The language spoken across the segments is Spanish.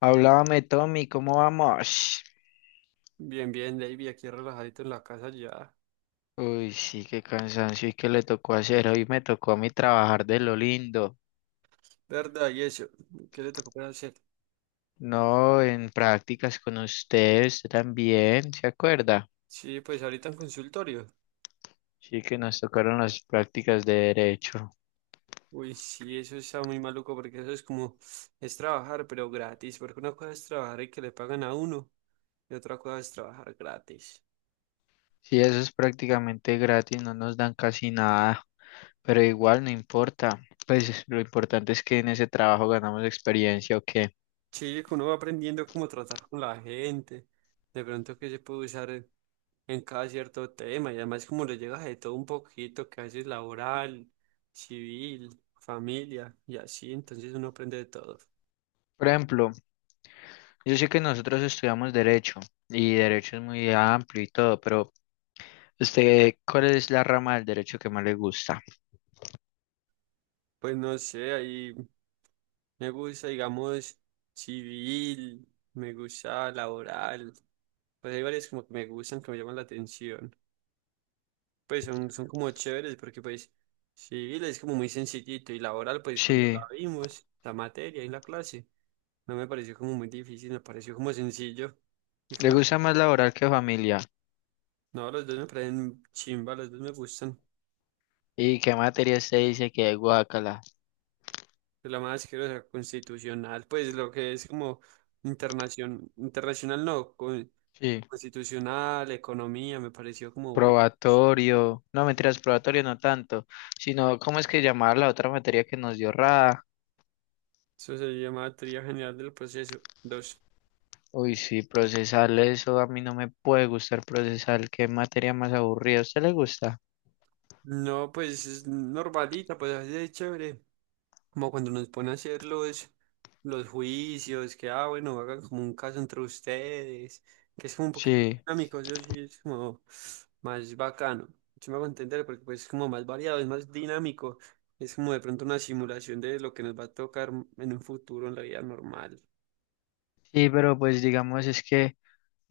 Hablábame, Tommy, ¿cómo vamos? Bien, bien, David, aquí relajadito en la casa ya. Uy, sí, qué cansancio y qué le tocó hacer. Hoy me tocó a mí trabajar de lo lindo. ¿Verdad? ¿Y eso? ¿Qué le tocó para hacer? No, en prácticas con usted, usted también, ¿se acuerda? Sí, pues ahorita en consultorio. Sí, que nos tocaron las prácticas de derecho. Uy, sí, eso está muy maluco porque eso es como, es trabajar, pero gratis, porque una cosa es trabajar y que le pagan a uno, y otra cosa es trabajar gratis. Sí, eso es prácticamente gratis, no nos dan casi nada, pero igual no importa. Pues lo importante es que en ese trabajo ganamos experiencia o qué. Sí, que uno va aprendiendo cómo tratar con la gente, de pronto que se puede usar en cada cierto tema, y además como le llegas de todo un poquito, que a veces laboral, civil, familia, y así, entonces uno aprende de todo. Por ejemplo, yo sé que nosotros estudiamos derecho y derecho es muy amplio y todo, pero usted, ¿cuál es la rama del derecho que más le gusta? Pues no sé, ahí me gusta, digamos, civil, me gusta laboral, pues hay varias como que me gustan, que me llaman la atención. Pues son, son como chéveres porque pues civil es como muy sencillito y laboral pues cuando la Sí, vimos, la materia y la clase, no me pareció como muy difícil, me pareció como sencillo. Y le como, gusta más laboral que familia. no, los dos me parecen chimba, los dos me gustan. ¿Y qué materia usted dice que es guácala? Pero la más asquerosa, constitucional, pues lo que es como internacional, internacional no, con Sí, constitucional, economía, me pareció como, uy, probatorio. No, mentiras, probatorio no tanto, sino ¿cómo es que llamar la otra materia que nos dio Rada? eso se llama teoría general del proceso. Dos. Uy, sí, procesal, eso a mí no me puede gustar procesal. ¿Qué materia más aburrida? ¿A usted le gusta? No, pues es normalita, pues así de chévere. Como cuando nos ponen a hacer los juicios, que, ah, bueno, hagan como un caso entre ustedes, que es como un poquito más Sí. dinámico, eso sí es como más bacano. Yo me hago entender porque pues es como más variado, es más dinámico. Es como de pronto una simulación de lo que nos va a tocar en un futuro en la vida normal. Sí, pero pues digamos es que,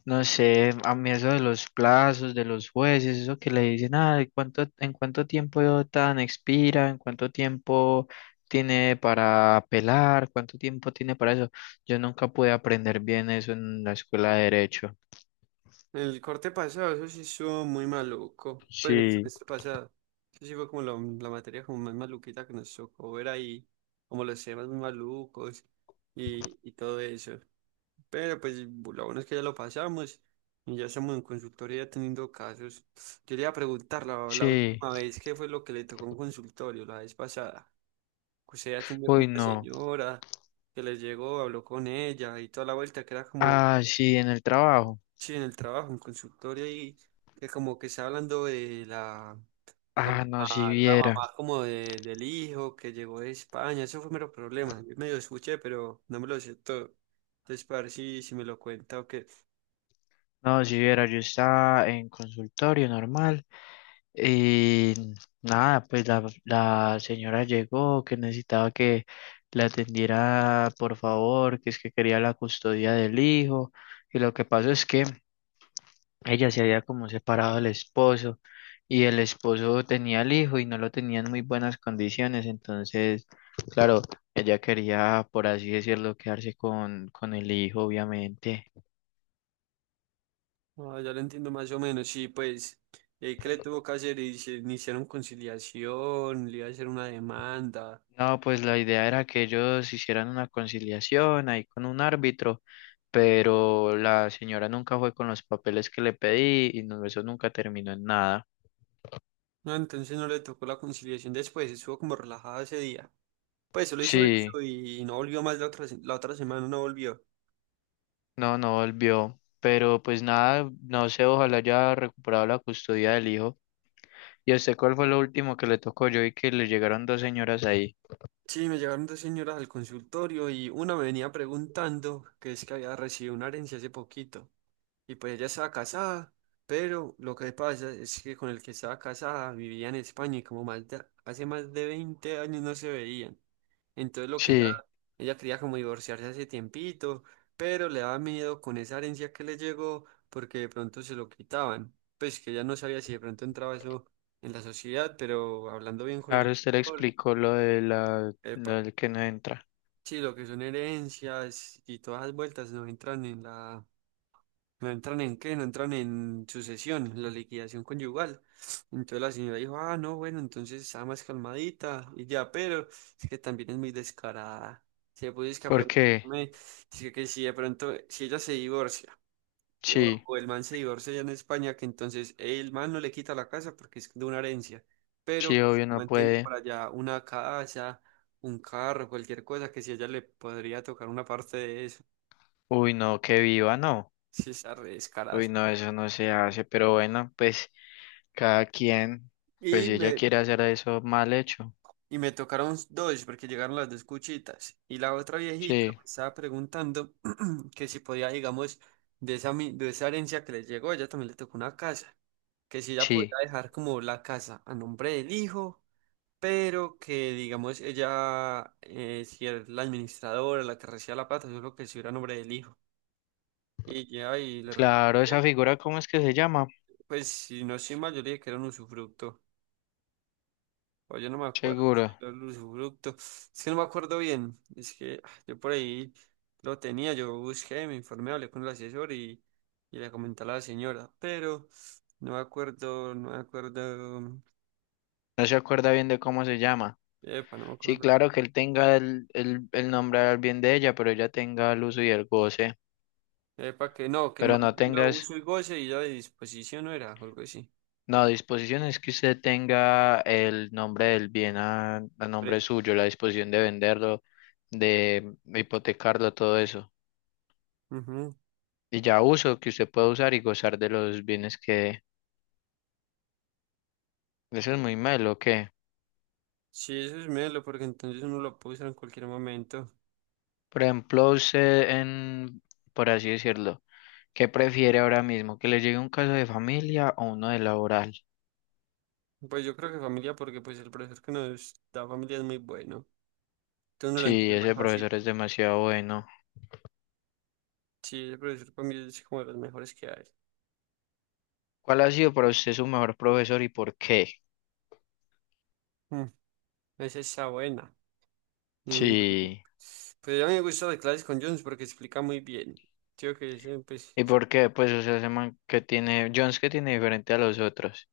no sé, a mí eso de los plazos, de los jueces, eso que le dicen, ah, en cuánto tiempo tan expira? ¿En cuánto tiempo tiene para apelar? ¿Cuánto tiempo tiene para eso? Yo nunca pude aprender bien eso en la escuela de derecho. El corte pasado, eso sí estuvo muy maluco. Pues el Sí, semestre pasado. Eso sí fue como la materia como más maluquita que nos tocó ver ahí. Como los temas muy malucos y todo eso. Pero pues lo bueno es que ya lo pasamos. Y ya estamos en consultoría teniendo casos. Yo le iba a preguntar la, la sí, última vez qué fue lo que le tocó en consultorio, la vez pasada. Que usted atendió con uy, una no. señora que les llegó, habló con ella y toda la vuelta que era como Ah, sí, en el trabajo. sí, en el trabajo, en consultorio, y que como que está hablando de la, la Ah, no, si la viera. mamá como de, del hijo que llegó de España, eso fue mero problema. Yo medio escuché, pero no me lo sé todo. Entonces, para ver si, si me lo cuenta o qué. No, si viera, yo estaba en consultorio normal. Y nada, pues la señora llegó, que necesitaba que la atendiera, por favor, que es que quería la custodia del hijo. Y lo que pasó es que ella se había como separado del esposo y el esposo tenía el hijo y no lo tenía en muy buenas condiciones. Entonces, claro, ella quería, por así decirlo, quedarse con el hijo, obviamente. No, ya lo entiendo más o menos. Sí, pues, ¿qué le tuvo que hacer? Y se iniciaron conciliación, le iba a hacer una demanda. No, pues la idea era que ellos hicieran una conciliación ahí con un árbitro, pero la señora nunca fue con los papeles que le pedí y no, eso nunca terminó en nada. No, entonces no le tocó la conciliación después, estuvo como relajada ese día. Pues, solo hizo Sí, eso y no volvió más la otra, se- la otra semana, no volvió. no, no volvió, pero pues nada, no sé, ojalá haya recuperado la custodia del hijo. ¿Y a usted cuál fue lo último que le tocó? Yo vi que le llegaron dos señoras ahí. Sí, me llegaron dos señoras al consultorio y una me venía preguntando que es que había recibido una herencia hace poquito. Y pues ella estaba casada, pero lo que pasa es que con el que estaba casada vivía en España y como más de- hace más de 20 años no se veían. Entonces lo que ella, Sí, ella quería como divorciarse hace tiempito, pero le daba miedo con esa herencia que le llegó porque de pronto se lo quitaban. Pues que ella no sabía si de pronto entraba eso en la sociedad, pero hablando bien con el claro, usted le doctor. explicó lo de la, lo del que no entra. Sí, lo que son herencias y todas las vueltas no entran en la, no entran en qué, no entran en sucesión, en la liquidación conyugal. Entonces la señora dijo, ah, no, bueno, entonces está más calmadita y ya, pero es que también es muy descarada. Si le pudiese que a ¿Por qué? preguntarme, dice que si de pronto, si ella se divorcia y- O, Sí, o el man se divorcia ya en España, que entonces el man no le quita la casa porque es de una herencia, pero sí, que si obvio no mantiene puede. por allá una casa, un carro, cualquier cosa, que si a ella le podría tocar una parte de eso, Uy, no, que viva, no. si está re descarada. Uy, no, eso no se hace, pero bueno, pues cada quien, pues Y si ella me, quiere hacer eso mal hecho. y me tocaron dos, porque llegaron las dos cuchitas. Y la otra viejita Sí, me estaba preguntando que si podía, digamos, de esa, mi- de esa herencia que les llegó, ella también le tocó una casa, que si ella podía sí. dejar como la casa a nombre del hijo pero que digamos ella si era la administradora, la que recibía la plata, yo creo que si era nombre del hijo. Y ya, y le Claro, respondía, esa figura, ¿cómo es que se llama? pues si no soy mal, yo le dije que era un usufructo. O yo no me acuerdo si Seguro. era un usufructo. Es que no me acuerdo bien. Es que yo por ahí lo tenía, yo busqué, me informé, hablé con el asesor y le comenté a la señora, pero no me acuerdo, no me acuerdo. No se acuerda bien de cómo se llama. Epa, no me Sí, acuerdo. claro que él tenga el nombre al bien de ella, pero ella tenga el uso y el goce. Epa, que no, que el Pero man no tenga tengas, uso y goce y ya de disposición no era, o algo así. no, disposición es que usted tenga el nombre del bien a nombre Pre- suyo, la disposición de venderlo, de hipotecarlo, todo eso. Ujú. Y ya uso que usted puede usar y gozar de los bienes que eso es muy malo que, Sí, eso es melo, porque entonces uno lo puede usar en cualquier momento. por ejemplo, usted en, por así decirlo, ¿qué prefiere ahora mismo que le llegue un caso de familia o uno de laboral? Pues yo creo que familia, porque pues el profesor que nos da familia es muy bueno. Entonces uno lo Sí, entiende más ese fácil. profesor es demasiado bueno. Sí, el profesor para mí es como de los mejores que hay. ¿Cuál ha sido para usted su mejor profesor y por qué? Mm. Esa está buena. Mm. Sí. Pues a mí me gusta las clases con Jones porque explica muy bien. Creo que ese, pues, ¿Y por qué? Pues o sea, ese man que tiene Jones que tiene diferente a los otros.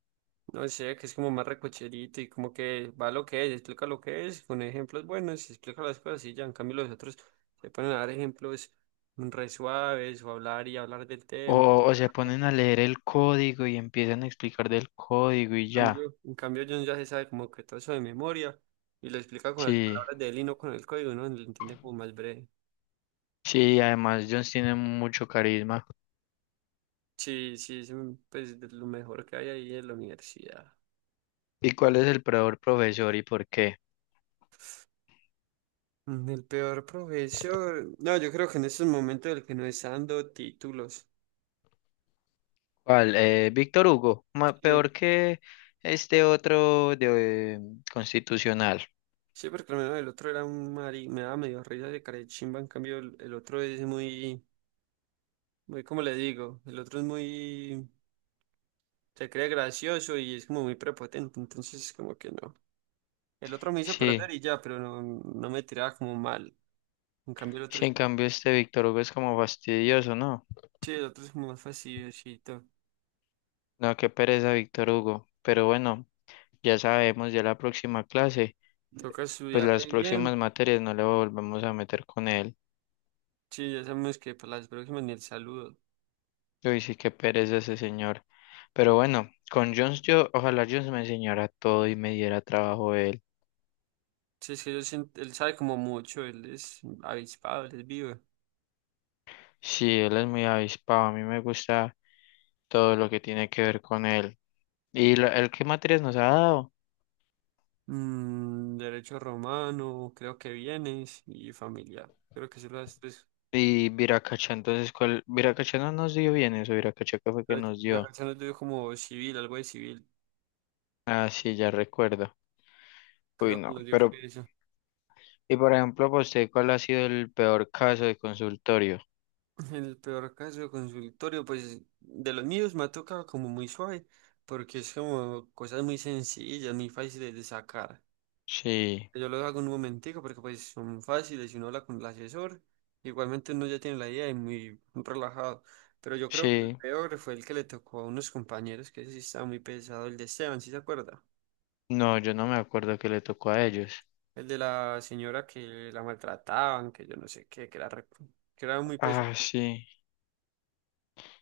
no sé, que es como más recocherito y como que va lo que es, explica lo que es, con ejemplos buenos, explica las cosas y ya, en cambio los otros se ponen a dar ejemplos re suaves o hablar y hablar del tema. O se En ponen a leer el código y empiezan a explicar del código y ya. en cambio John ya se sabe como que todo eso de memoria y lo explica con las Sí. palabras de él y no con el código, ¿no? Lo entiende como más breve. Sí, además Jones tiene mucho carisma. Sí, sí, es un- pues de lo mejor que hay ahí en la universidad. ¿Y cuál es el peor profesor y por qué? Mm, el peor profesor, no, yo creo que en estos momentos el que no está dando títulos. ¿Cuál? Víctor Hugo, ma- Sí. peor que este otro de constitucional. Sí, porque al menos el otro era un mari, me daba medio risa de carechimba, en cambio el otro es muy, muy, como le digo, el otro es muy, se cree gracioso y es como muy prepotente, entonces como que no. El otro me hizo Sí, perder y ya, pero no, no me tiraba como mal. En cambio el otro, sí, es- en cambio este Víctor Hugo es como fastidioso, ¿no? sí, el otro es como más facilito. No, qué pereza Víctor Hugo. Pero bueno, ya sabemos, ya la próxima clase, Toca pues estudiar las re bien, próximas materias no le volvemos a meter con él. sí, ya sabemos que para las próximas ni el saludo. Uy, sí, qué pereza ese señor. Pero bueno, con Jones yo, ojalá Jones me enseñara todo y me diera trabajo él. Sí, es que yo siento- él sabe como mucho, él es avispado, él es vivo. Sí, él es muy avispado. A mí me gusta todo lo que tiene que ver con él. ¿Y lo- él qué materias nos ha dado? Mm, derecho romano, creo que bienes y familia. Creo que se las, pues, Y Viracacha, entonces, ¿cuál? Viracacha no nos dio bien eso. Viracacha que fue que la nos la dio. canción nos dio como civil, algo de civil. Ah, sí, ya recuerdo. Uy, Creo que no. nos dio fue Pero, eso. y por ejemplo, para usted, ¿cuál ha sido el peor caso de consultorio? En el peor caso, consultorio, pues de los míos me ha tocado como muy suave, porque es como cosas muy sencillas, muy fáciles de sacar. Sí, Yo lo hago en un momentico porque pues son fáciles y uno habla con el asesor. Igualmente uno ya tiene la idea y muy relajado. Pero yo creo que el sí. peor fue el que le tocó a unos compañeros, que ese sí estaba muy pesado, el de Esteban, ¿sí se acuerda? No, yo no me acuerdo que le tocó a ellos. El de la señora que la maltrataban, que yo no sé qué, que era, re- que era muy Ah, pesado. sí.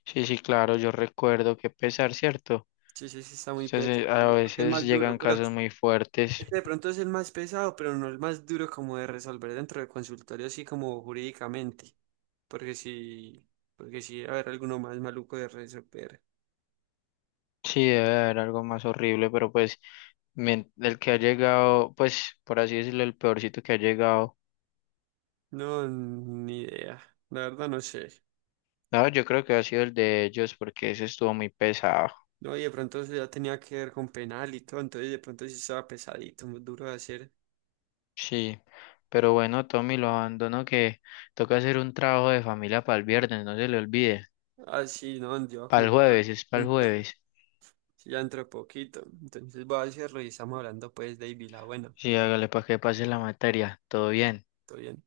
Sí, sí, claro, yo recuerdo que pesar, ¿cierto? Sí, sí, sí, está muy pesado. Entonces, a Yo creo que es veces más duro, llegan pero casos muy fuertes. ese de pronto es el más pesado, pero no el más duro como de resolver dentro del consultorio, así como jurídicamente. Porque si porque sí, a ver, alguno más maluco de resolver. Sí, debe de haber algo más horrible, pero pues men- el que ha llegado, pues por así decirlo, el peorcito que ha llegado. No, ni idea. La verdad no sé. No, yo creo que ha sido el de ellos porque ese estuvo muy pesado. No, y de pronto eso ya tenía que ver con penal y todo, entonces de pronto sí estaba pesadito, muy duro de hacer. Sí, pero bueno, Tommy, lo abandono que toca hacer un trabajo de familia para el viernes, no se le olvide. Así, no, yo voy a Para el comentar. jueves, es para el Entonces, jueves. ya dentro de poquito. Entonces voy a ver si revisamos hablando pues, David, la buena. Sí, hágale para que pase la materia. Todo bien. Todo bien.